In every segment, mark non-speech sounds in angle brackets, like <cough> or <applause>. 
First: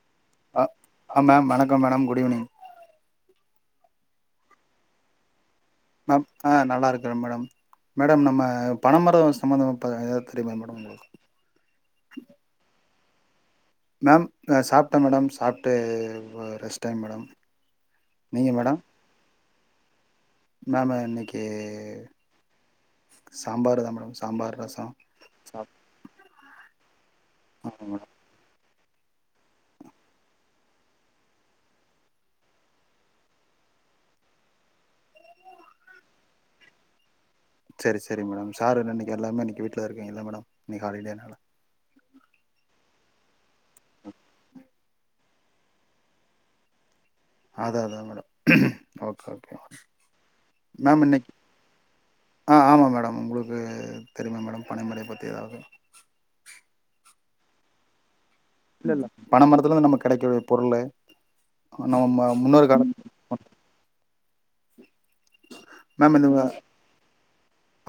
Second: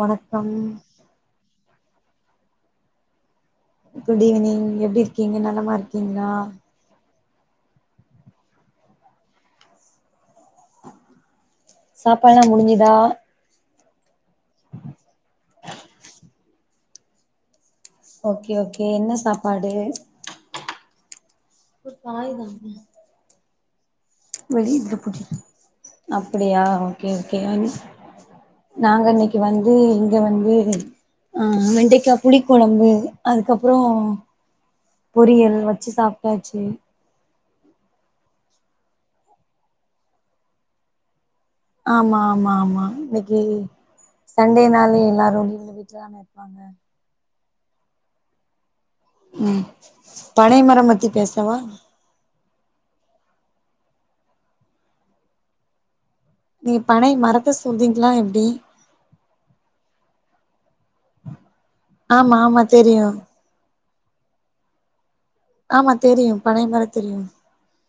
வணக்கம் come madam good evening good evening எப்டி இருக்கீங்க நல் லமா இருக்கீங்ளா குறேன் மேடம் மேடம் நம்ம பனமரம் சம்பந்தம் இப்ப எதாது தெரியுமா மேடம் உங்களுக் சாப்பாடுல்லா முடிஞ்சுதா மேம் சாப்டே மேடம் சாப்டு ரெஸ்ட் டைம் மேடம் நீங்க ஓகே மேடம் ஓகே என்ன சாப்பாடு மேம் இன்னைக்கு காய்தா மா சாம்பார் தா மேடம் சாம்பார் ரசம் வெளில போடி சாப் அப்டியா ஓகே ஓகே அன் ஆமா மேடம் நாங்க இன்னக்கி வந்து இங்க வந்து அ வெண்டிக்கா புளிக்கொழம்பு அதுக்கப்றோ பொரியல் வச்சு சாப்டாச்சு சரி சரி மேடம் சாரு இன்னைக்கி எல்லாமே இன்னைக்கு வீட்ல தா இருக்கீங்கல மேடம் இன்னைக்கி ஹாலிடேனால ஆமா ஆமா ஆமா இன்னைக்கி சண்டே நாள எல்லாரும் எங்க வீட்ல தான இருப்பாங்க அதா அதா மேடம் ஓகே ஓகே ம் பனை மரம் மேம் பத்தி இன்னைக்கு பேசவா ஆ ஆமா மேடம் உங்களுக்கு தெரியுமா மேடம் பனை முறை பத்தி ஏதாது நீங்க பனை மரத்த சொல்றீங்களா எப்டி இல்ல இல்ல பனமரத்துல இருந்து நமக் கெடைக்கூடிய பொருளு நம்ம ஆமா ஆமா முன்னோர் கால தெரியு ஆமா மேம் இந்த தெரியும் பனைமர தெரியும்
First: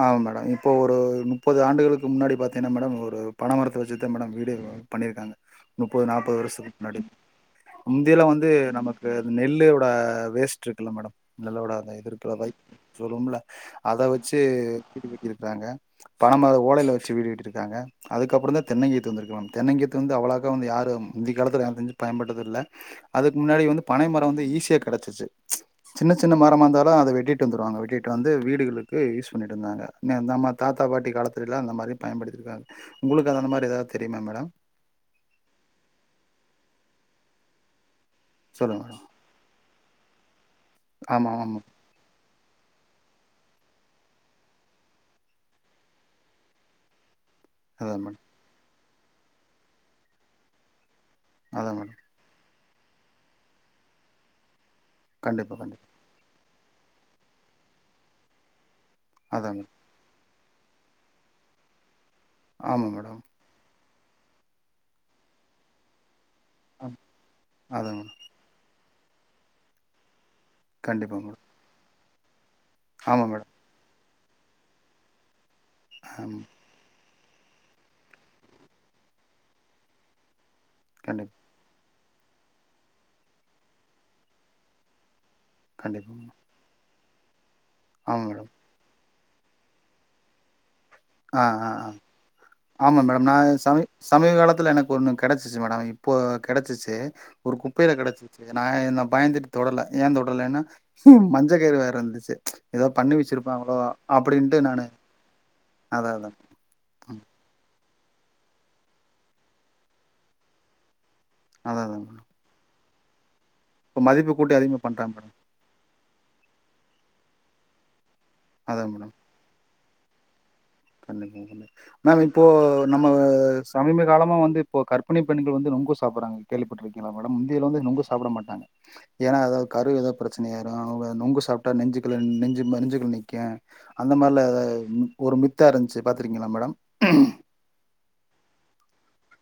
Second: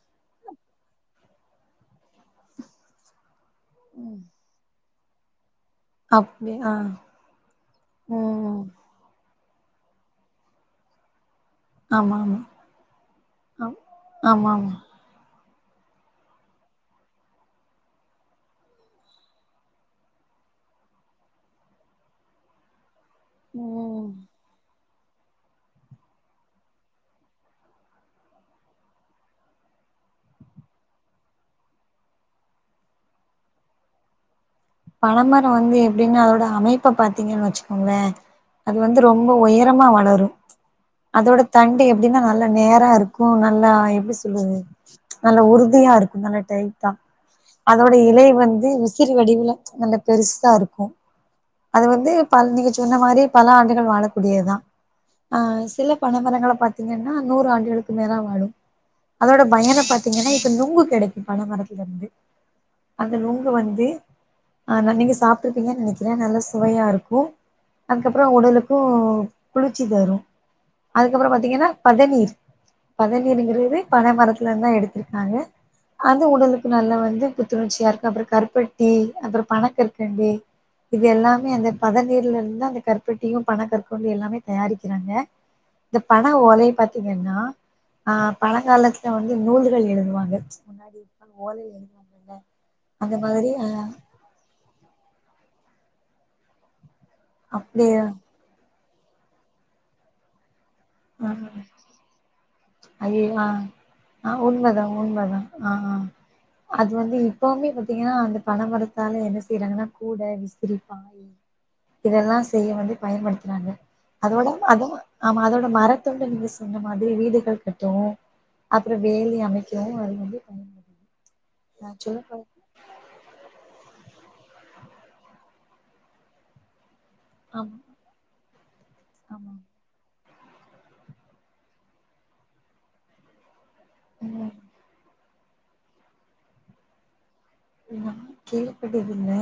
ஆமா மேடம் இப்போ ஒரு முப்பது ஆண்டுகளுக்கு முன்னாடி பாத்தீங்கன்னா மேடம் ஒரு பன மரத்த வச்சுத்தா மேடம் வீடே வா பண்ணிருக்காங்க முப்பது நாப்பது அப்டி ஆ வருஷத்துக் முன்னாடி முந்தில வந்து ம் நமக்கு நெல்லு ஓட வேஸ்ட் இருக்குல்ல மேடம் நெல் ஓட அந்த இது ஆமா இருக்குல ஆமா வைக் சொல்வோம்ல ஆம் அத வச்சு து ஆமா ஆமா திருவிக்கிறது ராங்க பன மர ஓலைல வச்சு வீடு கட்டி இருக்காங்க அதுக்கப்றோ தா தென்னங்கீத்து வந்துருக்கு நம்ம தென்னங்கீத்து வந்து அவ்ளாக்க வந்து யாரு முந்தி காலத்துல எனக்கு தெரிஞ்சு பயன்பட்டது இல்ல அதுக்கு முன்னாடி வந்து ம் பனைமரம் வந்து ஈஸியா கடச்சிச்சு சின்ன சின்ன மரமா இந்தாலு அத வெட்டிட்டு வந்துருவாங்க வெட்டிட்டு வந்து வீடுகளு க்கு யூஸ் பண்ணிட்ருந்தாங்க நம் நம்ம தாத்தா பாட்டி காலத்துலெல்லா அந்த மாரி பயன்படுத்திருக்காங்க உங்களுக்கு அந்த மாரி எதா தெரியுமா மேடம் பனமரொ வந்து எப்டின்னா அதோட அமைப்ப பாத்தீங்கன் வச்சுக்கோங்ளே அது சொல்லுங்க வந்து மேடம் ரொம்ப ஒய ரமா வளரு ஆமா அதோட ஆமா தண்டு எப்டின்னா நல்லா நேரா இருக்கு நல்லா எப்டி சொல்றது நல்ல உறுதியா இருக்கு நல்ல டைட்டா அதோட அதான் மேடம் இலை வந்து வி சிறி வடிவுல நல்ல பெருசா இருக்கு அதான் அது மேடம் வந்து பல் நீங்க சொன்ன மாரி பல ஆண்டுகள் வாழக்கூடியதா ஆ கண்டிப்பா கண்டிப்பா சில பன மரங்கள பாத்தீங்கன்னா நூறு ஆண்டுகளுக்கு மேலா வாழு அதோட அதான் மேடம் பயன பாத்தீங்கன்னா இப் ப நுங்கு கெடைக்கு பன மரத்துலருந்து ஆமா அந்த மேடம் நுங்கு வந்து ஆனா நீங்க சாப்ட்ருப்பீங்கன் நெனைக்கிறே நல்ல சுவையா ஆ- இருக்கு அதான் மேடம் அதுக்கப்ற உடலுக் கு குளிர்ச்சி தரு கண்டிப்பா அதுக்கப்புற மேடம் பாத்தீங்கன்னா பதநீர் ஆமா மேடம் பதநீருங்கிறது பனமரத்துலந்தா எடுத்துர்க்காங்க அது ஆமா உடலுக்கு நல்ல வந்து புத்துணர்ச்சியா இருக்கு அப்ற கருப்பட்டி அப்ற பனக் கற்கண்டு இது கண்டிப்பா எல்லாமே அந்த பதநீர்லெருந்தா அந்த கருப்பட்டியு பனங்கற்கண்டு எல்லாமே தயாரிக்கிறாங்க இந்த கண்டிப்பா மேடம் பன ஓலைய பாத் தீங்கன்னா ஆ ஆமா மேடம் பழங்காலத் ட்டா வந்து நூல்கள் எழுதுவாங்க முன்னாடி ஆ ஓலைல ஆ ஆ எழுதுவாங்கல்ல ஆமா அந்த மேடம் நா மாதிரி சமீ சமீப காலத்துல எனக் ஒன்னு கெடச்சுச்சு மேடம் இப்போ கெடச்சுச்சு ஒரு குப்பையில அப்டியே கெடச்சுச்சு நா என்னப் பயந்துட்டு தொடல ஏந் தொடலன்னா ஆ மஞ்ச கயிறு வேற இருந்துச்சு எதோ பண்ணி ஐயயோ ஆ வெச்சுருப்போங்களோ ஆ அப்டின்ட்டு உண்மதா நானு உண்மதா ஆ அதான் அதான். அது வந்து இப்பவுமே பட் பாத்தீங்கன்னா அந்த பண மரத்தால என்ன செய்யறாங்கன்னா கூட விசிரிப்பா அதான் அதான். மேடம். இதெல்லா செய்ய வந்து பயன்படுத் துறாங்க இப்ப மதிப்பு அதோட கூட்டி அதிகமா அத பண்ட்டான் மேடம். ஆமா அதோடோ மரத்தொண்டு நீங்க சொன்ன மாதிரி வீடுகள் கட்டுவோ அதான் அப்புறோ மேடம். வேலி அமைக் கு அது வந்து பயன்படுது கண்டிப்பா கண்டிப்பா. நா சொல்ல மேம் இப்போ போனா நம்ம சமீப காலோ சாம வந்து இப்ப கர்பிணி பெண்கள் வந்து நொங்கு சாப்புடுறாங்க கேள்விபட்ருக்கீ ங்கீங்களா மேடம் இந்தியால ஆமா வந்து நொங்கு சாப்புட மாட்டாங்க ஏனா ஆமா எதாவது கரு எதோப் பிரச்சனை ஆயிரு அவங்க நொங்கு சாப்புட்டா நெஞ்சுக்குள்ல நெஞ்சு ம நெஞ்சுக்குள்ல நிக்கு அந்த மாரில ம் எதா ம் ஒரு மித் தா இருஞ்சு பாத்துக்கீங்களா மேடம் ஆமா கேள்விப்பட்டதில்ல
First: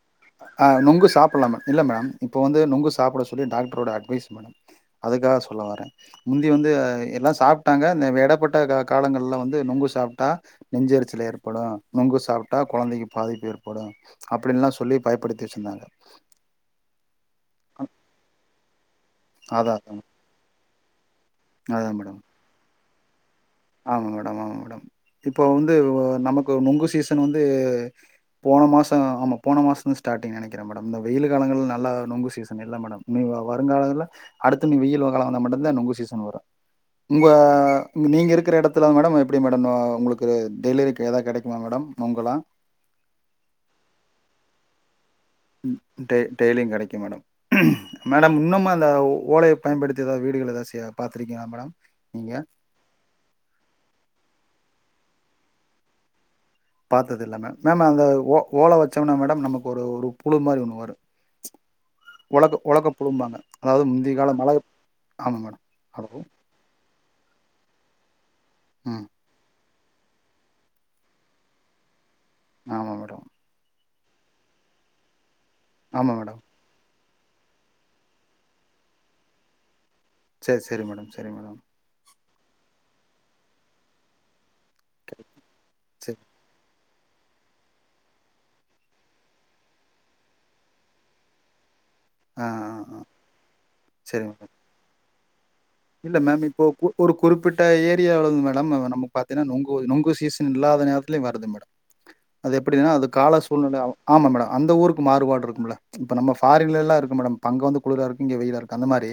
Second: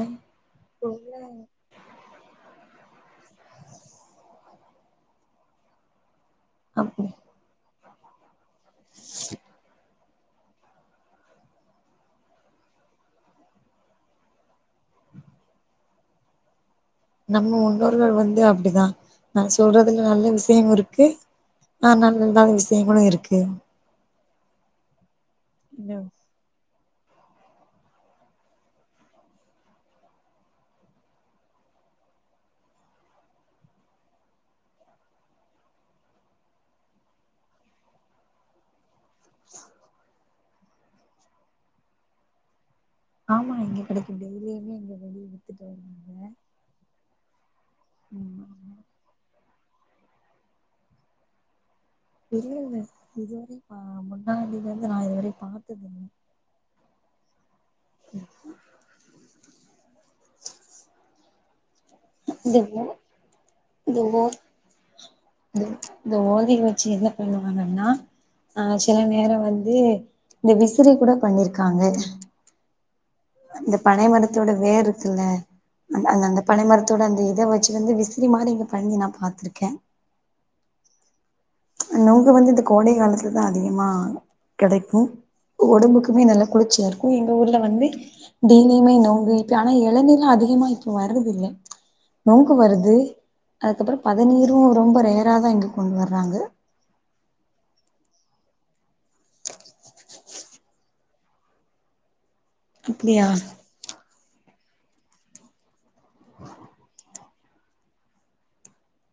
ஆ இப்ப நொங்கு உள்ள சாப்புல்லா மே இல்ல மேடம் இப்ப வந்து நொங்குஸ் சாப்புட சொல்லி டாக்டரோட அட்வைஸ் மேடம் அதுக்காக சொல்ல வர முந்தி வந்து அப்டி எல்லா சாப் ட்டாங்க அந்த வெடப்பட் ட்ட கா காலங்கள்ல வந்து நொங்கு சாப் டா நெஞ்செருச்சலு ஏற்படு நொங்கு சாப்புட்டா கொழந்தைக்கு பாதிப்பு ஏற்படு அப்டின்லா சொல்லி பயப்படுத்தி வெச்சுருந்தாங்க நம்ம முன்னோர்கள் வந்து அப்பிடிதா நா அதான் அதான் சொல்றதுல நல்ல விஷ்யம் இருக் க ஆ அதான் மேடம் நல்லதா விஷ் தேமளு இருக்கு ஆமா மேடம் ஆமா மேடம் இப்போ வந்து இந்த- நமக்கு நுங்கு சாப் சீசன் வந்து போன மாசோ ஆமா போன மாசந்து ஸ்டாட்டிங் நெனைக்கிறே மேடம் வெயில் காலங்கள் நல்லா நொங்கு சீசன் இல்ல மேடம் நீ வ வருங்காலங்கள அடுத்து நீ வெயில் காலே வந்தா மட்டுதா நொங்கு சீசன் வரும் உங்க நீங்க இருக் இருக்கிற எடத்துல மேடம் எப்பிடி மேடம் உங்களுக்கு டெலிரிக்கு எதா கெடைக்குமா மேடம் நுங்கலா ஆமா இங்க கிடைக்கு டெய்லியுமே இங்க வெளிய வித்துட்டு ம் டெ வருவாங்க டெய்லிங் கெடைக்கு மேடம் மேடம் ம் இன்னுமா ஆமா அந்த ஓலை பயன்படுத்தி எதா வீடுகள் எதா செய் பாத்துர்க்கீங்களா மேடம் நீங்க தெரியல இதுவரை ஆ முன்னாடித இது நா இதுவரை பாத்ததுல்ல பாத்தது இல்ல மேம் மேம் அந்த ஓ ஓல வச்சம்னா மேடம் நமக்கு ஒரு ஒரு புழு மாரி ஒன்னு வரு இந்த உலக்க ஓ உலக்க புழும்பாங்க அதாவது இந்த முந்திய ஓ கால மழ ஆமா மேம் இந்த இந்த அவ் ஓலைய வச்சு என்ன பண்ணுவாங்கன்னா ஆ சில நேரோ வந் ந்து இந்த விசிறி கூட பண்ணிருக்காங்க ஆமா மேடம் இந்த பனை மரத்தோட வேர் இருக்குல்ல ஆமா அந்த மேடம். அந்த பனைமரத் த்தோட அந்த இத வச்சி வந்து விசிறி மாரி இங்க பண்ணி நா பாத்திருக்கே சே சேரி மேடம் சேரி மேடம் நொங்கு வந்து இந்த கோடை காலத்துலதா அதிகமா கெடைக்கு சரி. ஒடம்புக்குமே நல்ல குளிர்ச்சியா இருக் கு எங்க ஊர்ல வந்து டெய்லியுமே நொங்கு இப்ப ஆனா எளநீர்லா அதிகமா இப்ப வரத இல்ல ஆ, நொங்கு ஆ, வருது ஆ. அதுக்கப்புறோ சரி மேம். பதநீரு ரொம்ப ரேர் இராதாங் இல்ல மேம் இப்போ கு ஒரு குறிப்பிட்ட ஏரியாவளந் மே டம் நம்ம பாத்தீன்னா நொங்கு நொங்கு சீசன் இல்லாத நேரத்துலியு வருது மேடம் அது எப்பிடின்னா அது அப்டியா கால சூழ்நிலை ஆ ஆமா மேடோ அந்த ஊருக்கு மாறுபாடு இருக்கும்ல இப்போ நம்ம ஃபாரின்லல எல்லா இருக்கு மேடம் அங்க வந்து குளிர இருக்கு இங்க வந்து வெயில இருக்கு அந்த மாரி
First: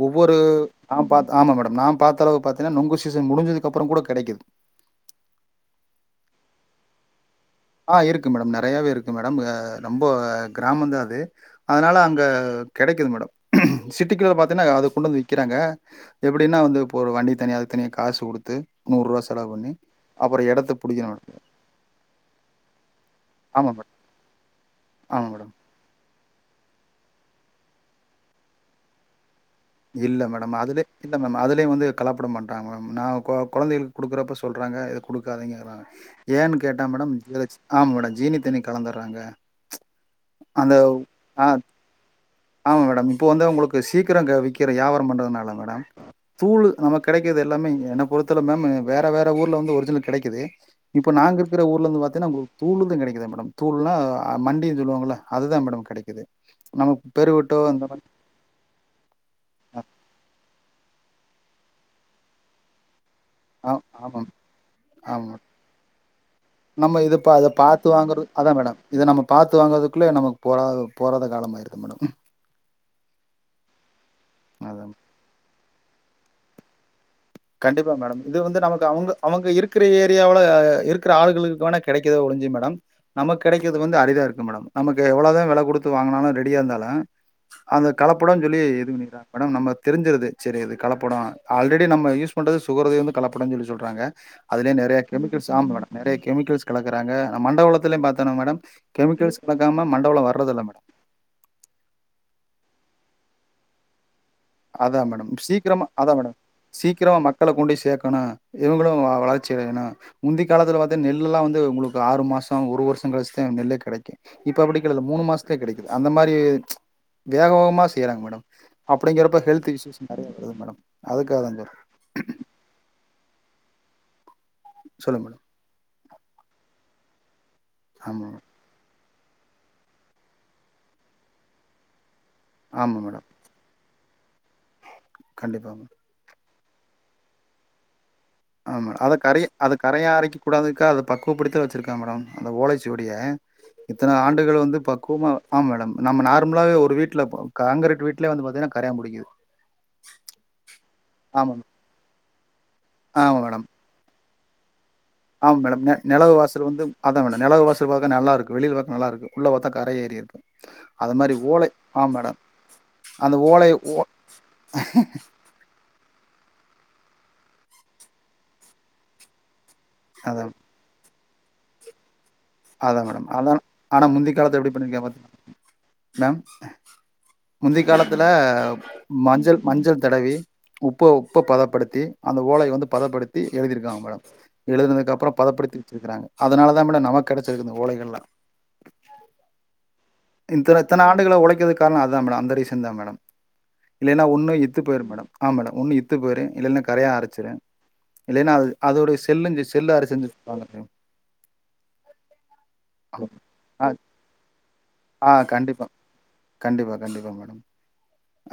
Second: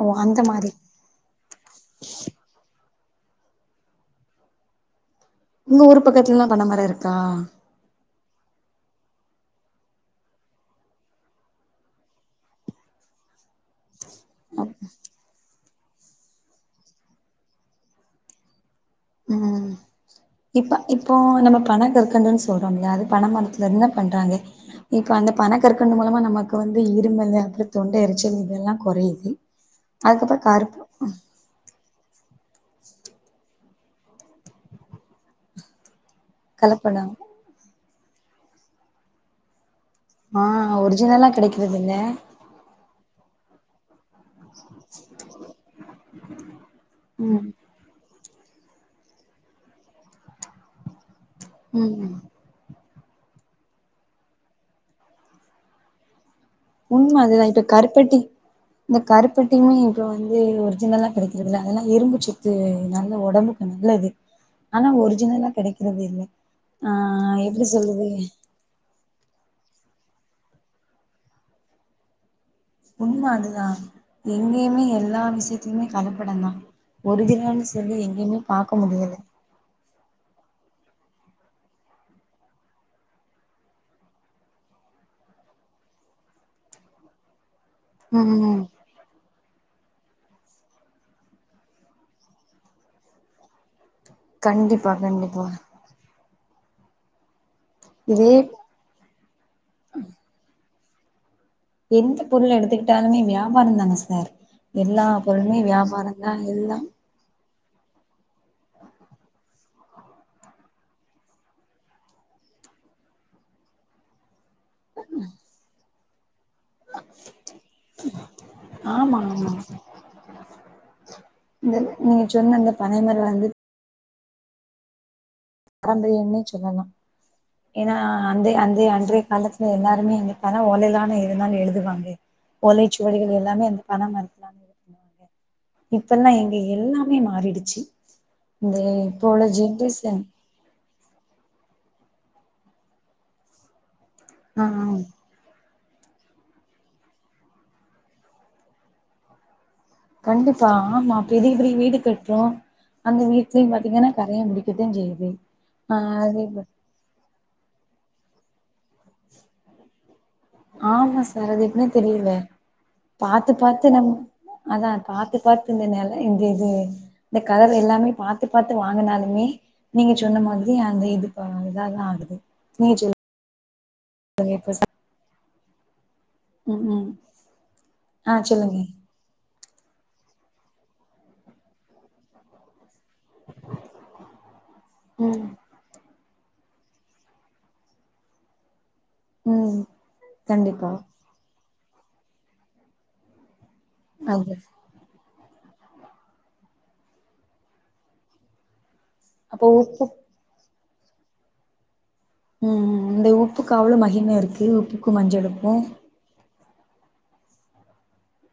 அவ் ஒவ்வொரு அந்த மாரி நான் ஆமா மேடம் நா பாத்தா அளவு பாத்தீங்கன்னா நொங்கு சீசன் முடிஞ்சதுக்கு அப்றோ கூட கிடைக்குது உங்க ஊர் பக்கத்துல எல்லா பண மரம் இருக்கா ஆ இருக்கு மேடம் நெறையாவே இருக்கு மேடம் ரொம்ப கிராமம் தா அது அதனால அங்க கிடைக்குது மேடம் சிட்டிக்குல்ல வந்து பாத்தங்கன்னா அது கொண்டு வந்து விக்குறாங்க எப்டின்னா வந்து இப்ப ஒரு வண்டி தனியா வித்து காசு குடுத்து நூறு ரூவா செலவு ம் பண்ணி அப்றோ இடத்த புடிக்கனும் சொல்றோல அது பணமரத்துல இருந்து பண்றாங்க இப்ப ஆமா அந்த மேடம் பண கற்கண்டு மூலமா நம்ம க்கு வந்து இருமல் அப்றோ தொண்ட எரிச்சல் இதெல்லாம் கொறையுது இல்ல அதுக்கப்புறோ மேடம் கருப்பு அதுலய இல்ல மேடம் அதுலயே வந்து கலப்படம் பண்றாங்க மேடம் நா கொழந்தைகளுக்கு குடுக்குறப்ப சொல்கிறாங்க இத குடுக்காதிங்க ஏன்னு கேட்டா கலப்படோ மேடம் ஆம் மேடம் ஜீனி தண்ணி கலந்துடுறாங்க ஆ அந்த ஒரிஜினல்லா ஆ கிடைக்கிறது இல்ல ஆமா மேடம் இப்ப வந்து உங்களுக்கு சீக் விக்கிறவங்க விக்கிற வியாபாரம் பண்றதுனால மேடம் தூள் நம்ம கிடைக்கது ம் எல்லாமே என பொறுத்துல மேம் வேற வேற ஊர்ல வந்து ஒரிஜினல் கிடைக்குது நாங்க இருக்க ஊர்ல வந்து ம் பாத்திங்கனா தூள் தா கிடைக்குது மேடம் தூள்னா மண்டினு சொல்லுவாங்கல்லா அதுதா மேடம் கிடைக்குது உண்மை அதுதா இப்ப கருப்பட்டி இந்த கருப்பட்டியுமே இப்ப வந்து ஒரிஜினல்லா கிடக் அதெல்லாம் இரும்பு சத்து தா உடம்புக்கு ஆ நல்லது ஆமா ஆனா ஆமா ஒரிஜினலா கிடைக்கிறது இல்ல நம்ம இது பா ஆ அத எப்டி பாத்து சொல்லுறது வாங்குறது அதா மேடம் இத நம்ம பாத்து வாங்கறதுக்குள்ளே நமக்கு போற போறாத காலம் ஆயிருது மேடம் உண்மா அதுதான் எங்கேயுமே அதா எல்லா விஷயத்தையுமே கல படம்தா கண்டிப்பா மேடம் இது வந்து நமக்கு அவுங்க முடியல அவங்க இருக்கிற ஏரியாவுல இருக்குற ஆளுகளுக்குவேனா கெடக்கத ஒழுசு மேடம் நமக்கு கெடக்குறது வந்து அரிதா இருக்கு மேடம் நமக்கு எவ்வளவுதா வெல குடுத்து வாங்குனாலு ரெடியா இருந்தாலு அந்த கலப்படனு சொல்லி ம் எதுங்கேட்டா மேடம் நம்ம தெரிஞ்சுருது சரி இது கலப்படோ ஆல்ரெடி நம்ம யூஸ் றது சுகரவே வந்து கலப்படன்னு சொல்லி சொல்றாங்க அதுலேயே கண்டிப்பா நெறய கண்டிப்பா கெமிக்கல்ஸ் ஆமா மேடம் நெறய கெமிக்கல்ஸ் கலக்குறாங்க மண்டவெல்லத்தில இதே பாத்திங்னா மேடம் கெமிக்கல்ஸ் கலக்காம மண்டவலம் வர்றதில்ல மேடம் எந்த பொருள் எடுத்துக்கிட்டாலுமே வியாபார தான சார் அதா எல்லா மேடம் பொருளுமே சீக்கிரமா அதா வியாபாரந்தா மேடம் எல்லா சீக்கிரமா மக் மக்கள கொண்டு போய் சேக்கணு இவங்களு வளர்ச்சி அடையணு முந்தி காலத்துல பாத்தா நெல் எல்லா வந்து உங்களுக்கு ஆறு மாசோ ஒரு வருஷோ கழிச்சுதா நெல்லே கெடைக்கு இப்ப அப்டி கெடயாது மூனு மாசத்லயே கெடக்குது அந்த மாரி வேக வேகமா செய்யுறாங்க மேடம் அப் ஆமா அப்டிங்கிறப்ப ஆமா ஹெல்த் இஷ்யூஸ் நெறய வருது மேடம் அதுக்காக தா இந்த நீங்க மேடம் சொன்ன இந்த பனைமரம் வந்து சொல்லுங்க மேடம் அந்த என்ன சொல்லலா ஏனா ஆமா மேடம் அந்தே அந்தே அன்றே காலத்துல எல்லாருமே எங்கப்பானா ஒலைலதான எதுனாலு எழுதுவாங்க ஆமா மேடம் ஒலைச்சுவடிகள் எல்லாமே அந்த பன மரத்லான்னு கண்டிப்பா மேடம் இப்பல்லா எங் எல்லாமே மாறிடுச்சு இந்த ஆமா அத இப்போ க உள்ள அத கரையா ஜென்ரேஷன் அரைக்க கூடாதுக்குது பக்குவ படுத்துயே வச்சிருக்கு மேடம் அந்த ஓலைச்சுவடிய இத்தன ஆண்டுகள் ஆ வந்து பக்குவமா ஆ மேடம் நம்ம நார்மலாவே ஒரு வீட்ல ஹாங்கிருட்டு வீட்டுலயே வந்து பாத்தீங்கன்னா கரையா புடிக்குது கண்டிப்பா ஆமா பெரிய பெரிய வீடு கட் அப்றோ அந்த ஆமா மேடம் வீட்லயு பாத்தீங்கன்னா கரையா பிடிக்குது ஆமா மேடம் நெ நெலவு வாசல் வந்து அதா மேடம் நொலவு வாசல் பாக்க நல்லாருக்கு வெளில பாக் நல்லாருக்கு உள்ள பாத்தா கற ஏறி இருக்கு அது ஆமா மாரி சார் ஓலை எப்டினே ஆ தெரியல மேடம் அந்த பாத்து ஓலை பாத்து ஓ நம் அ இந்தது இந்த கதவு எல்லாமே பாத்து பாத்து வாங்குனாலுமே நீங்க சொன்ன அதான் மாதிரி அந்த இது ப்ப அதல்லா ஆடுது அதா மேடம் அதா ஆனா முந்தி காலத்துல எப்டி இப்ப பண்ணிருக்கே பாத் மேம் ம் ம் முந்தி காலத்தில ஆ சொல்லுங்க மஞ்சள் மஞ்சள் தடவி உப்ப‌ உப்ப பதப்படுத்தி அந்த ஓலை வந்து பதப்படுத்தி எழுதியிருக்காங்க மேடம் எழுதுனதுக்கப்புறொ ம் பதப்படுத்தி வச்சிருக்குறாங்க அதுனால தா மேட‌ நமக் கெடச்சிருக்கு இந்த ஓலைகள்லா ம் இத்தன கண்டிப்பா இத்தன ஆண்டுகளா ஒழைக்கதுக்கு காரண‌ அதா மேட அந்த ரீசன் தா மேடம் இல்லைனா ஒன்னு அது இத்து போயிரு மேடம் ஆ மேடம் ஒன்னு இத்து போயிரு இல்லன்னா கரையா அரச்சிரு இல்லைனா அது அதோடைய செல்லஞ்சு அப்போ உப்பு செல்லாரு செஞ்சுருப்பாங்க ம் ம் இந்த உப்புக்கு ஆ அவ்ளொ மகிம இருக்கு உப்புக்கு ஆ மஞ்சளுக்கு கண்டிப்பா கண்டிப்பா கண்டிப்பா மேடம்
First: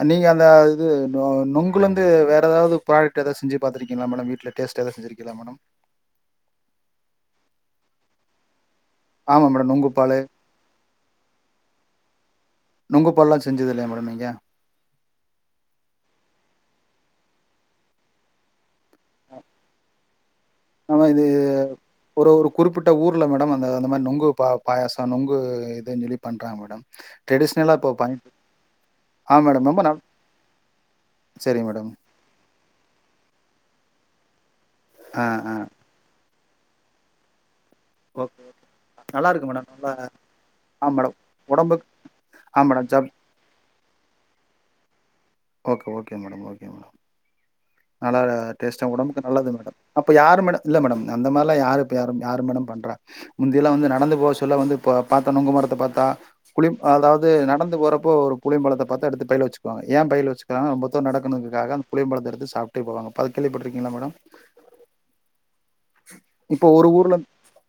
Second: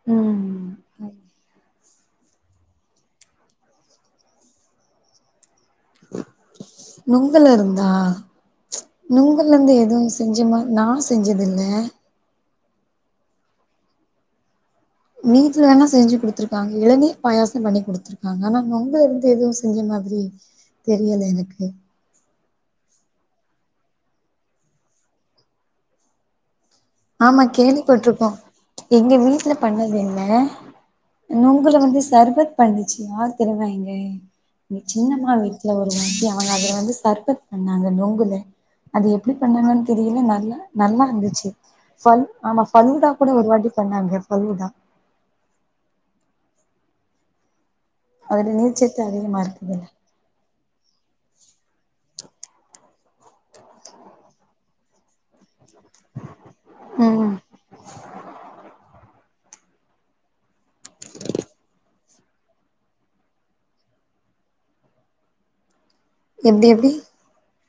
நீங்க அந்த ம் இது நொ நொங் குலெந்து வேற எதாவுது ப்ராடக்ட் எதா செஞ்சு பாத்திருக்கீங்ளா மேடம் வீட்ல டேஸ்ட்டா‌ எது செஞ்சிருக்கிளா மேடம் நுங்குலருந்தா ஆமா மேடம் நுங்குலந்து நொங்கு பால் எதுவு செஞ்சமா நா செஞ்சதில்ல நுங்கு பால்லா செஞ்சதில்லயா மேடம் நீங்க வீட்ல வேணா செஞ்சு குடுத்துருக்காங்க இளநீர் பாயாசம் பண்ணி குடுத்துருக்காங்க ஆனா நொங்குலருந்து எதுவு செஞ்ச மாதிரி ஆனா தெரியல இது எனக்கு ஒர ஒரு குறிப்பிட்ட ஊர்ல மேடம் அந்த அந்த மார் நொங்கு பா பாயாச நொங்கு இதுன் சொல்லி பண்றாங்க மேடம் ஆமா ட்ரெடிஷ்னலா இப்போ பண் கேள்விப்பட்ருக்கோ எங்க ஆ வீட்ல மேடம் ரொம்ப நல் பண்ணதில்ல சரி நொங்குல மேடம் வந்து சர்பத் பண்ணுச்சு யார் தெரிமா எங் <unintelligible> க ஆ சின்னம்மா ஆ வீட்ல ஒரு வாட்டி அ அவங்க அது வந்து சர்பன் பண்ணாங்க நொங்குல ஓகே அது நல்லா எப்படி இருக்கு மேடம் பண்ணங்கன்னு நல்லா தெரியல நல்லா ஆ நல்லா மேடம் இருந்துச்சு உடம்புக்கு பல் ஆ ஆமா மேடம் ஃபல்லுடா ஜப் கூட ஒரு வாட்டி பண்ணாங்க falooda okay okay madam okay madam நல்லா அதுல டேஸ்டு நீர்ச்சத்து ஒடம்புக்கு அதிகமா நல்லது மேடம் இருக்குதுல்ல அப்போ யாரு மேடம் இல்ல மேடம் அந்தமதிரிலா யார் இப்பயார் மேடம் பண்றா முந்தில்லா வந்து நடந்து போக சொல்ல வந்து இப்போ பார்த்தா நுங்குமரத்தை பாத்தா புளிப் அதாவது ம் நடந்து போறப்போ ஒரு குளியமரத்த பார்த்தா எடுத்து பைல வச்சு ங்க ஏன் பய்ல வச்சக்காங்க ரொம்ப தூரோ நடக்கதுக்காக அந்த புலியம்பலத்தைடுத்து சாப் நடந்துபோவாங்க அது கேள்வி பட்டிருக்கீங்களா மேடம் இப்போ எப்டி ஒரு எப்டி ஊர்ல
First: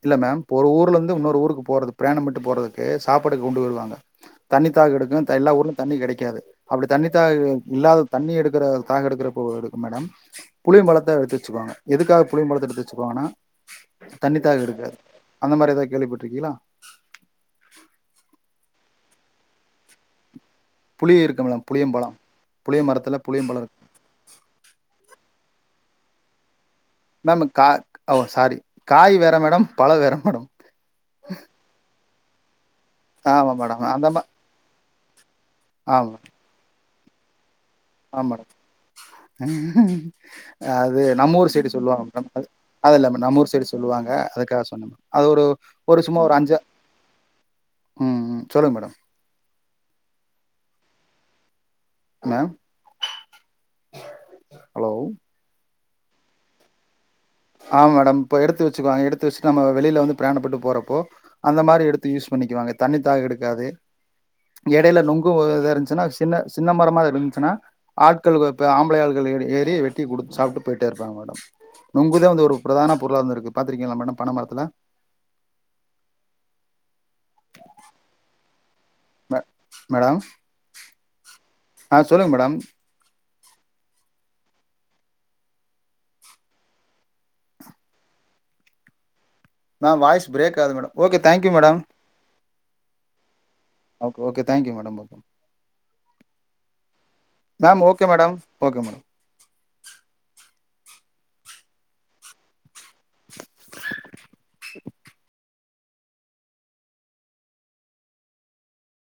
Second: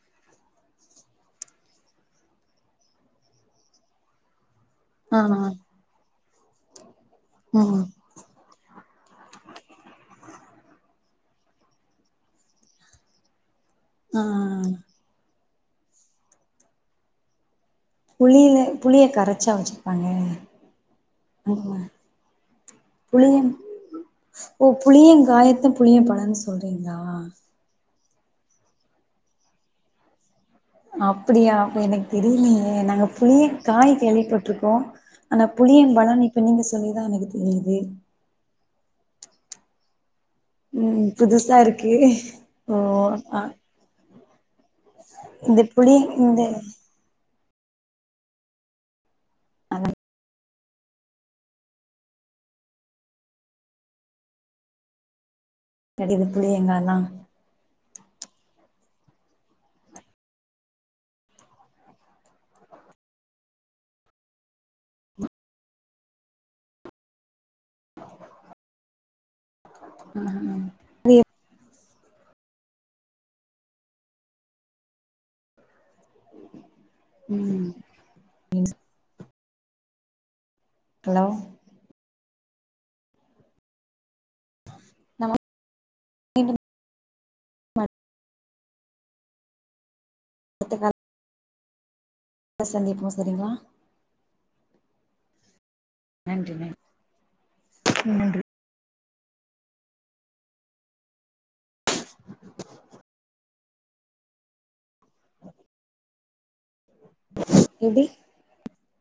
இல்ல மேம் ஒரு ஊர்ல இருந்து இன்னொரு ஊருக்கு போறது பிரயாணம் பண்ட்டு போறதுக்கு சாப்பாடு கொண்டு வருவாங்க தண்ணி தாகோ எடுக்கு ஆ எல்ல ஊருலையு தண்ணி கிடைக்காது அப்டி தண்ணி தாக ம் இல்லாத தண்ணி எடுக்குர தாக எடுக்கிறக்கு எடுக்கு மேடம் புளிய பழத் ல்லாரு எடுத்துச்சுக்காங்க எதுக்காக புலியபழத்த எடுத்து வச்சுபோனா ஆ தன்னிதாக எடுக்காது அந்த மாரி ஏதாவது கேள்விப்பட்டிருக்கீங்களா புளியில புளிய கரைச்சா வச்சிருப்பாங்க புளி இருக்கும்ல புளியம்பழம் புளிய மரத்துல புளிய புளியம்பழம் இருக்கு ஓ புளியன் காய்ல புளியபழம் சொல்றன் அப்டிங்களா மேம் கா ஓ சாரி காய் வேற மேடம் பழ வேற மேடம் அப்படியா அப்போ எனக்கு தெரியலங்க அ நாங்க புளிய ஆமா மேடம் காய் அந்த மா கேள்வி பட்டிடுருக்கோ ஆனா புளியம் ஆமா பழம் இப்ப நீங்க சொ அதுதா எனக்கு தெரியுது ஆமா மேடம் அ அது ம் நம்மூ ஊர் புதுசா சைடு இருக்கு சொல்லுவாங்க மேடம் அது ஓ அது இல்ல மேடம் ஆ நம்மூ ஊர் சைடு சொல்லுவாங்க ட சொன்ன அது ஒரு இந்த புளி ஒரு சும்மா ஒரு இந்த அஞ்சி ம் சொல்லுங்க மேடம் அந்த மேம் ஹலோ கெடையது புளியாங்காலா ஆமா மேடம் இப்போ எடுத்து வச்சிக்குவாங்க எடுத்து வச்சிட்டு நம்ம வெளில வந்து பிராணப்பட்டு போறப்போ அந்த மாரி எடுத்து யூஸ் பண்ணிக்குவாங்க தண்ணி தாக எடுக்காது எடையில நொங்கும் ஒரு இதா இருந்துச்சின்னா சின்ன சின்ன மரமாக இருந்துச்சினா ஆட்கள் இப்ப ஆம்பளை ஆள்கள் ஏ ஏறி வெட்டி குடுத்து சாப்ட்டு போயிட்டே இருப்பாங்க அவுங்க மாட்டும் நுங்குதா வந்து ஒரு பிரதான பொருளா இருந்து இருக்கு பாத்துருக்கீங்களா மேடம் பன மரத்துல ம் மீன்ஸ் மே மேடம் ஹலோ ஆ சொல்லுங்க மேடம் நமக் <inaudible> மேம் வாய்ஸ் பிரேக் ஆகுது madam okay thank okay madam சந்திப்போம் சரிங்கிளா okay okay thank you madam okay நன்றி நன் ma'am okay madam okay madam <inaudible> எப்டி